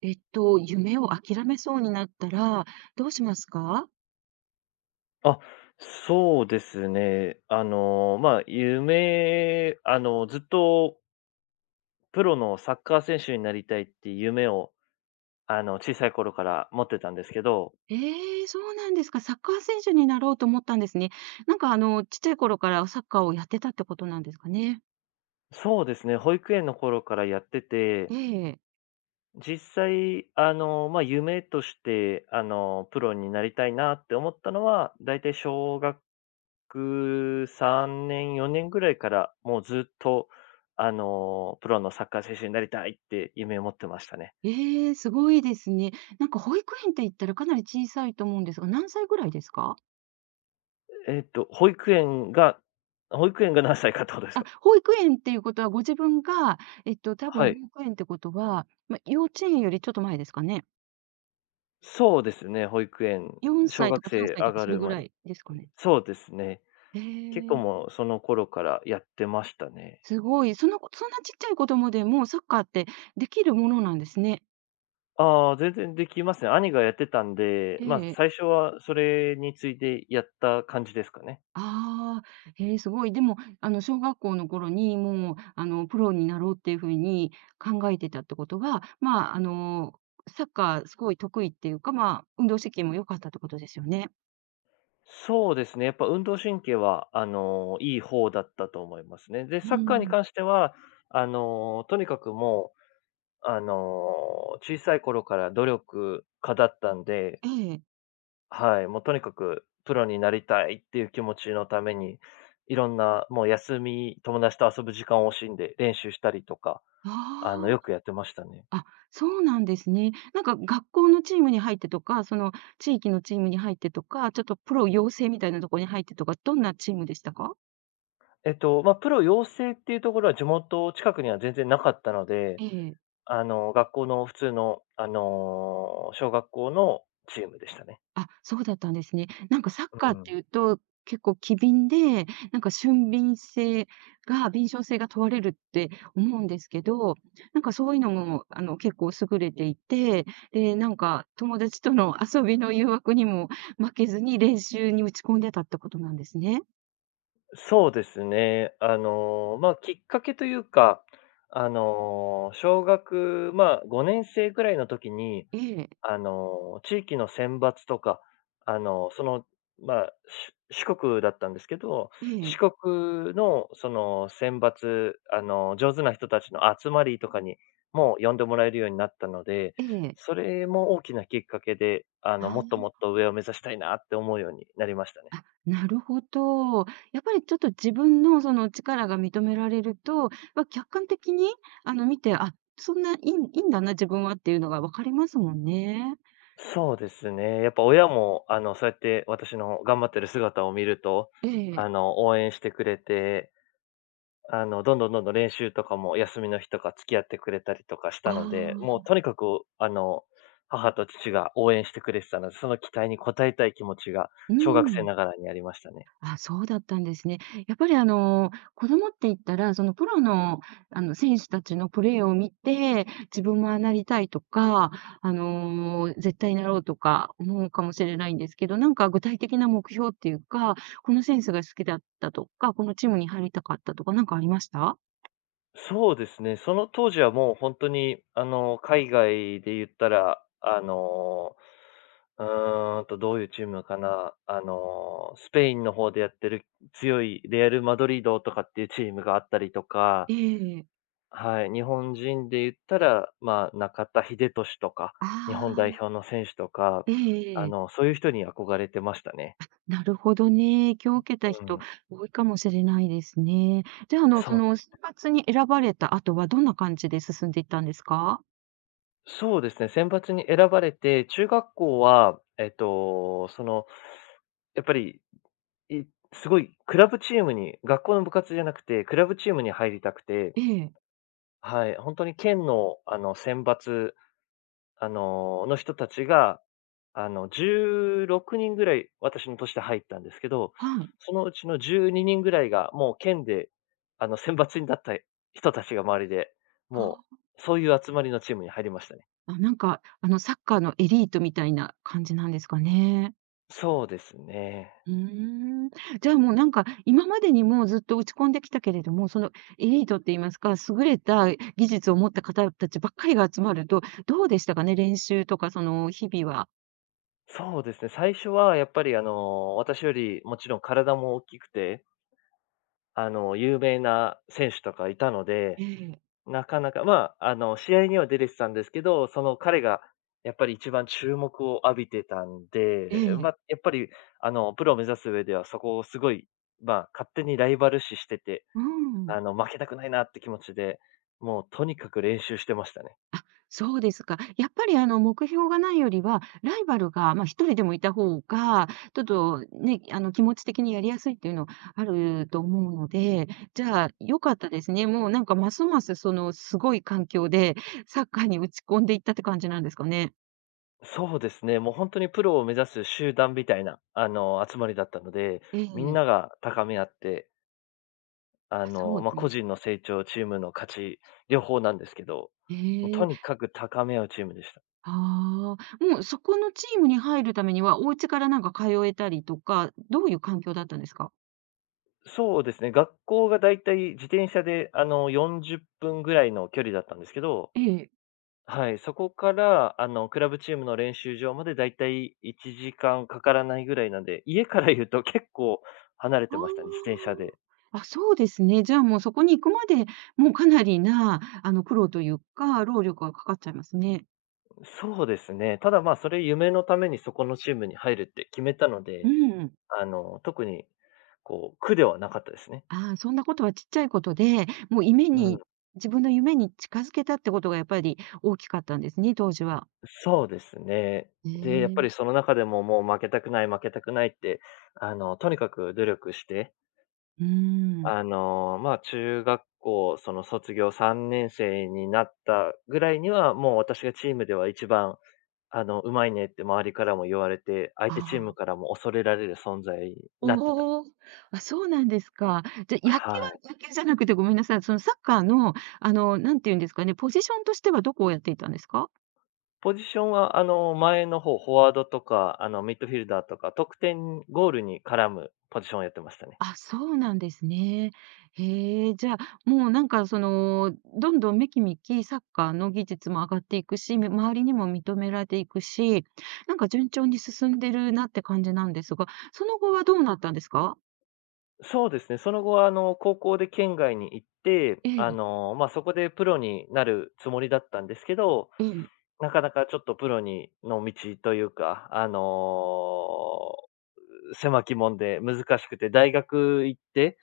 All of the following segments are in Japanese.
夢を諦めそうになったら、どうしますか？あ、そうですね。あの、まあ、夢あの、ずっとプロのサッカー選手になりたいっていう夢を、小さい頃から持ってたんですけど、ええ、そうなんですか。サッカー選手になろうと思ったんですね。なんかちっちゃい頃からサッカーをやってたってことなんですかね？そうですね、保育園の頃からやってて、ええ。実際、夢として、プロになりたいなって思ったのは、だいたい小学3年、4年ぐらいから、もうずっと、プロのサッカー選手になりたいって夢を持ってましたね。ええ、すごいですね。なんか保育園って言ったらかなり小さいと思うんですが、何歳ぐらいですか？えっと、保育園が保育園が何歳かってことですあ、か？保育園っていうことはご自分が、多は分保い。育園ってことは、ま、幼稚園よりちょっと前ですかねそうですね、保育園、？4小歳と学か3生歳上とかがそれるぐら前。いですかね？そうですね。え結構え。もうその頃からやってましたね。すごい、そのそんなちっちゃい子供でもサッカーってできるものなんですね。ああ、全然できますね。兄がやってたんで、えま、え。最初はそれについてやった感じですかね。ああ、へえ、すごい。でも、小学校の頃にもう、プロになろうっていうふうに考えてたってことは、まあ、サッカーすごい得意っていうか、まあ、運動神経も良かったってことですよね。そうですね、やっぱ運動神経は、いい方だったと思いますね。で、うサッカーにん。関しては、とにかくもう小さい頃から努力家だったんで、ええ。はい、もうとにかくプロになりたいっていう気持ちのために、いろんなもう休み、友達と遊ぶ時間を惜しんで練習したりとか、あよくやってましたね。あ、あ、そうなんですね。なんか学校のチームに入ってとか、その地域のチームに入ってとか、ちょっとプロ養成みたいなところに入ってとか、どんなチームでしたか？プロ養成っていうところは地元近くには全然なかったので、ええ。学校の普通の、小学校のチームでしたね。あ、そうだったんですね。なんかサッカーうってん。いうと、結構機敏で、なんか俊敏性が敏捷性が問われるって思うんですけど、なんかそういうのも、結構優れていて、で、なんか友達との遊びの誘惑にも負けずに練習に打ち込んでたってことなんですね。そうですね。きっかけというか、小学、まあ、5年生ぐらいの時に、ええ、地域の選抜とか、あの、その、まあ、四国だったんですけど、え四え、国のその選抜、上手な人たちの集まりとかにも呼んでもらえるようになったので、ええ。それも大きなきっかけで、あもっとあ。もっと上を目指したいなって思うようになりましたね。あ、なるほど。やっぱりちょっと自分のその力が認められると、まあ、客観的に見て、あ、そんないいんだな、自分はっていうのがわかりますもんね。そうですね。やっぱ親も、そうやって私の頑張ってる姿を見ると、ええ。応援してくれて、どんどんどんどん練習とかも休みの日とか付き合ってくれたりとかしあたので、もうとあ、にかく、あの、母と父が応援してくれてたので、その期待に応えたい気持ちがう小学生ん。ながらにありましたね。あ、そうだったんですね。やっぱり子供って言ったら、そのプロの、選手たちのプレーを見て、自分もああなりたいとか、絶対なろうとか思うかもしれないんですけど、なんか具体的な目標っていうか、この選手が好きだったとか、このチームに入りたかったとか、なんかありました？そうですね。その当時はもう本当に、海外で言ったら、どういうチームかな。スペインの方でやってる強いレアル・マドリードとかっていうチームがあったりとか、ええ。はい、日本人で言ったら、まあ、中田英寿とか、あ日本代あ、表の選手とか、ええええええ。そういう人に憧れてましたね。なるほどね。影響を受けたう人、ん。多いかもしれないですね。じゃあ、そそうの、選抜に選ばれた後はどんな感じで進んでいったんですか？そうですね選抜に選ばれて、中学校は、やっぱり、いすごいクラブチームに、学校の部活じゃなくて、クラブチームに入りたくて、ええ、はい、本当に県の、選抜、人たちが、16人ぐらい、私の年で入ったんですけど、はい。そのうちの12人ぐらいが、もう県で、選抜になった人たちが周りで、もあそういう集まりのチームに入りましたね。あ、なんか、サッカーのエリートみたいな感じなんですかね。そうですね。うーん。じゃあ、もう、なんか、今までにもずっと打ち込んできたけれども、その、エリートって言いますか、優れた技術を持った方たちばっかりが集まると、どうでしたかね？練習とか、その、日々は。そうですね、最初はやっぱり私よりもちろん体も大きくて、有名な選手とかいたので、ええ、なかなか、まあ、試合には出れてたんですけど、その彼がやっぱり一番注目を浴びてたんえで、まえ。あ、やっぱりプロを目指す上ではそこをすごい、まあ、勝手にライバル視してて、うん。負けたくないなって気持ちで、もうとにかく練習してましたね。そうですか。やっぱり目標がないよりは、ライバルが、まあ、一人でもいた方が、ちょっとね、気持ち的にやりやすいっていうのあると思うので、じゃあ良かったですね。もうなんかますますそのすごい環境でサッカーに打ち込んでいったって感じなんですかね。そうですね、もう本当にプロを目指す集団みたいな、集まりだったので、えみんえ。なが高め合って、あ、そうなん個です。人の成長、チームの勝ち、両方なんですけど、もうとえにえ。かく高め合うチームでした。ああ。もうそこのチームに入るためには、お家からなんか通えたりとか、どういう環境だったんですか？そうですね、学校がだいたい自転車で、40分ぐらいの距離だったんですけど、ええ。はい、そこから、クラブチームの練習場までだいたい1時間かからないぐらいなんで、家から言うと結構離れてましたね、自転あ車で。あ。あ、そうですね。じゃあ、もうそこに行くまで、もうかなりな、苦労というか、労力がかかっちゃいますね。そうですね。ただまあ、それ夢のためにそこのチームに入るって決めたのうで、ん。特にこう、苦ではなかったですね。ああ、そんなことはちっちゃいことで、もう夢うん。に自分の夢に近づけたってことがやっぱり大きかったんですね、当時は。そうですね。へで、やっぱえ。りその中でももう負けたくない負けたくないって、とにかく努力して、うん。中学校、その卒業3年生になったぐらいには、もう私がチームでは一番、うまいねって周りからも言われて、相あ手チームかあ。らも恐れられる存在になってた。おお。あ、そうなんですか。じゃ、野球はい。は野球じゃなくてごめんなさい、そのサッカーの、なんていうんですかね、ポジションとしてはどこをやっていたんですか？ポジションは、前の方、フォワードとか、ミッドフィルダーとか、得点ゴールに絡むポジションをやってましたね。あ、そうなんですね。へえ、じゃあ、もうなんかその、どんどんめきめきサッカーの技術も上がっていくし、周りにも認められていくし、なんか順調に進んでるなって感じなんですが、その後はどうなったんですか？そうですね、その後は、高校で県外に行って、ええ、そこでプロになるつもりだったんですけど、ええ、なかなかちょっとプロにの道というか、狭き門で難しくて、大学行って、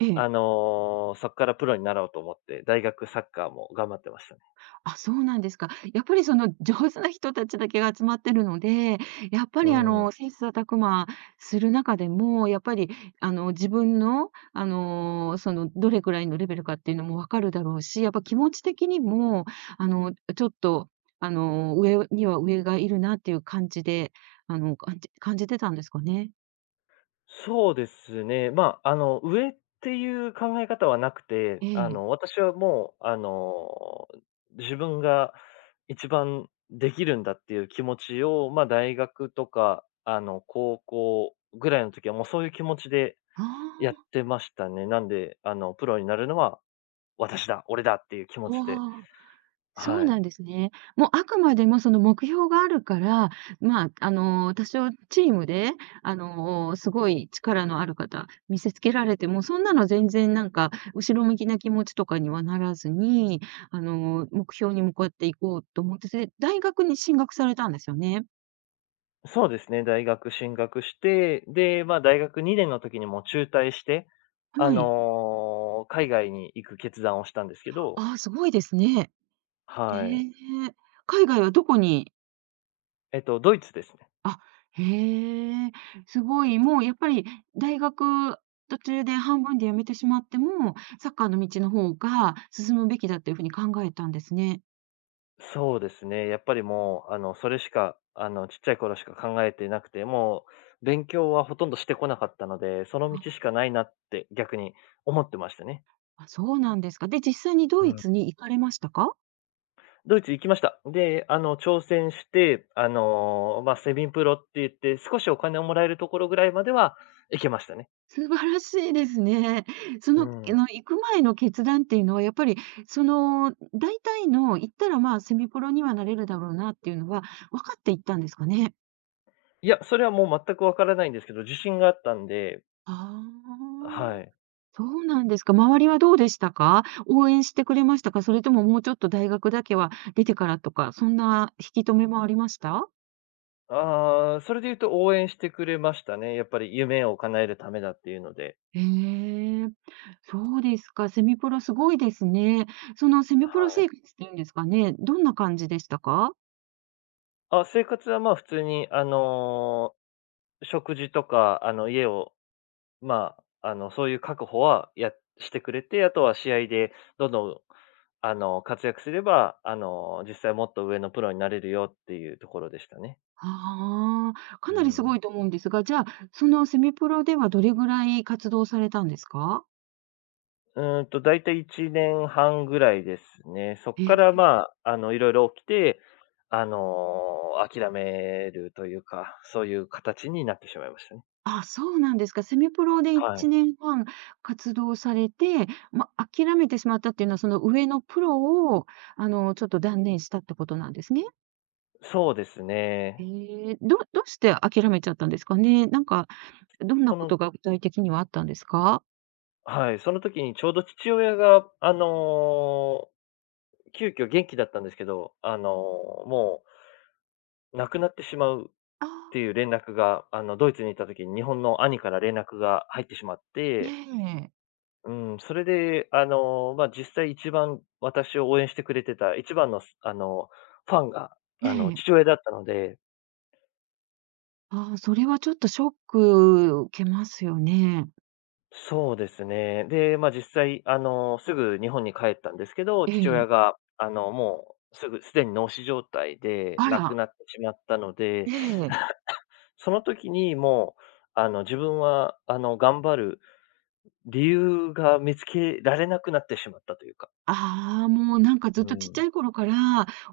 ええ。そこからプロになろうと思って、大学サッカーも頑張ってましたね。あ、そうなんですか。やっぱりその上手な人たちだけが集まってるので、やっぱうりん。切磋琢磨する中でも、やっぱり自分の、その、どれくらいのレベルかっていうのもわかるだろうし、やっぱ気持ち的にも、ちょっと、上には上がいるなっていう感じで、感じてたんですかね。そうですね。上っていう考え方はなくて、ええ。私はもう、自分が一番できるんだっていう気持ちを、まあ、大学とか、高校ぐらいの時はもうそういう気持ちであやっあ、てましたね。なんで、プロになるのは私だ、俺だっていう気持うちわで、あ。そはうい。なんですね。もうあくまでもその目標があるから、まあ、多少チームで、すごい力のある方見せつけられても、そんなの全然なんか後ろ向きな気持ちとかにはならずに、目標に向かっていこうと思って、で、大学に進学されたんですよね。そうですね、大学進学して、で、まあ、大学2年の時にもう中退して、はい。海外に行く決断をしたんですけど、ああ、すごいですね。えはい。え。海外はどこにえっと、ドイツですね。あ、へえ、すごい、もうやっぱり大学途中で半分で辞めてしまっても、サッカーの道の方が進むべきだというふうに考えたんですね。そうですね、やっぱりもう、それしか、ちっちゃい頃しか考えてなくて、もう勉強はほとんどしてこなかったので、その道しあ、かないなって逆に思ってましたね。そうなんですか。で、実際にうドイん。ツに行かれましたか？ドイツ行きました。で、挑戦して、セミプロって言って、少しお金をもらえるところぐらいまでは行けましたね。素晴らしいですね。そうの、ん。行く前の決断っていうのは、やっぱり、その、大体の行ったら、まあ、セミプロにはなれるだろうなっていうのは分かって行ったんですかね？いや、それはもう全くわからないんですけど、自信があったんで、あはあ。い。そうなんですか。周りはどうでしたか？応援してくれましたか？それとももうちょっと大学だけは出てからとか、そんな引き留めもありました？ああ、それで言うと応援してくれましたね。やっぱり夢を叶えるためだっていうので。へえ、そうですか。セミプロすごいですね。そのセミはプロい。生活っていうんですかね、どんな感じでしたか？あ、生活はまあ、普通に食事とか、家をまそういう確保は、してくれて、あとは試合でどんどん、活躍すれば、実際もっと上のプロになれるよっていうところでしたね。ああ、かうなりすん。ごいと思うんですが、じゃあ、そのセミプロではどれぐらい活動されたんですか？だいたい1年半ぐらいですね。そっかえ。らまあ、いろいろ起きて、諦めるというか、そういう形になってしまいましたね。あ、そうなんですか。セミプロではい。1年間活動されて、ま、諦めてしまったっていうのは、その上のプロを、ちょっと断念したってことなんですね。そうですね。ええ、どうして諦めちゃったんですかね？なんか、どんなそことのが具体的にはあったんですか？はい、その時にちょうど父親が、急遽元気だったんですけど、もう亡くなってしまうっああ、ていう連絡が、ドイツにいた時に日本の兄から連絡が入ってしまっえて、え、うん、それで、実際一番私を応援してくれてた一番の、ファンが、ええ。父親だったので、ああ、それはちょっとショック受けますよね。そうですね。で、ま、実際、すぐ日本に帰ったんですけど、え父親え。が、もうすぐすでに脳死状態であ亡くら、なってしまったので、ええ。その時にもう、自分は、頑張る理由が見つけられなくなってしまったというか。ああ、もうなんかずっうとちっちん。ゃい頃から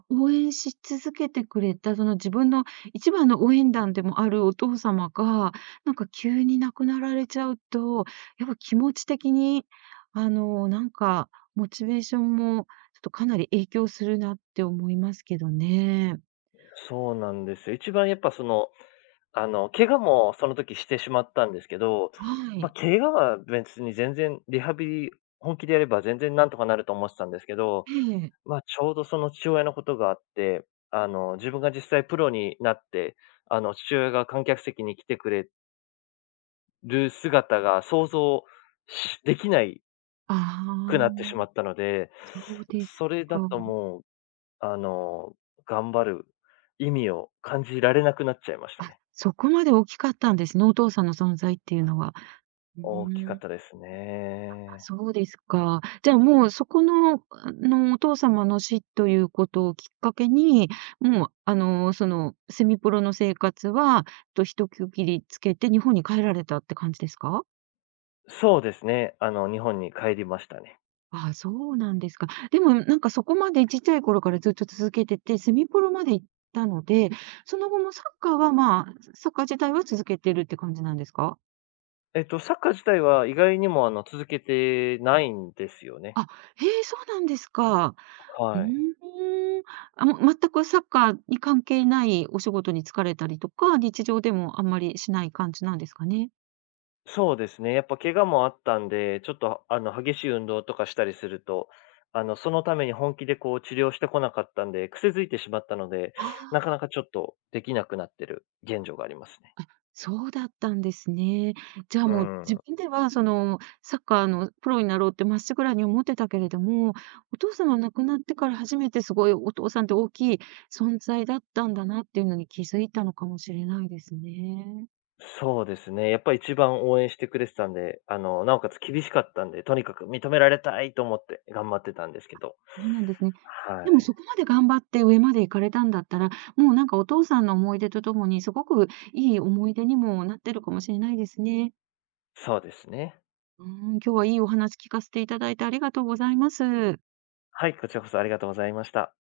応援し続けてくれた、その自分の一番の応援団でもあるお父様が、なんか急に亡くなられちゃうと、やっぱ気持ち的に、なんかモチベーションもちょっとかなり影響するなって思いますけどね。そうなんですよ。一番やっぱその、怪我もその時してしまったんですけど、はまあ、い。怪我は別に全然リハビリ本気でやれば全然なんとかなると思ってたんですけど、ええ。まあ、ちょうどその父親のことがあって、自分が実際プロになって、父親が観客席に来てくれる姿が想像できないあくなってあ、しまったので、そうですそれだか。ともう、あの、頑張る意味を感じられなくなっちゃいましたあ、ね。そこまで大きかったんですね、お父さんの存在っていうのは。う大きかーっん。たですね。そうですか。じゃあもうそこの、お父様の死ということをきっかけに、もう、そのセミプロの生活は、一区切りつけて日本に帰られたって感じですか？そうですね、日本に帰りましたね。ああ、そうなんですか。でもなんかそこまでちっちゃい頃からずっと続けてて、セミプロまで行ったので、その後もサッカーはまあ、サッカー自体は続けてるって感じなんですか？えっと、サッカー自体は意外にも、続けてないんですよね。あ、へえ、そうなんですか。うはい。ーん。あ、もう全くサッカーに関係ないお仕事に就かれたりとか、日常でもあんまりしない感じなんですかね？そうですね。やっぱ怪我もあったんで、ちょっとあの激しい運動とかしたりすると、あのそのために本気でこう治療してこなかったんで、癖づいてしまったので、あなかなあ、かちょっとできなくなってる現状がありますね。そうだったんですね。じゃあうもうん。自分ではそのサッカーのプロになろうってまっしぐらに思ってたけれども、お父様亡くなってから初めてすごいお父さんって大きい存在だったんだなっていうのに気づいたのかもしれないですね。そうですね。やっぱ一番応援してくれてたんで、なおかつ厳しかったんで、とにかく認められたいと思って頑張ってたんですけど。そうなんですね。はでもい。そこまで頑張って上まで行かれたんだったら、もうなんかお父さんの思い出とともに、すごくいい思い出にもなってるかもしれないですね。そうですね。うん、今日はいいお話聞かせていただいてありがとうございます。はい、こちらこそありがとうございました。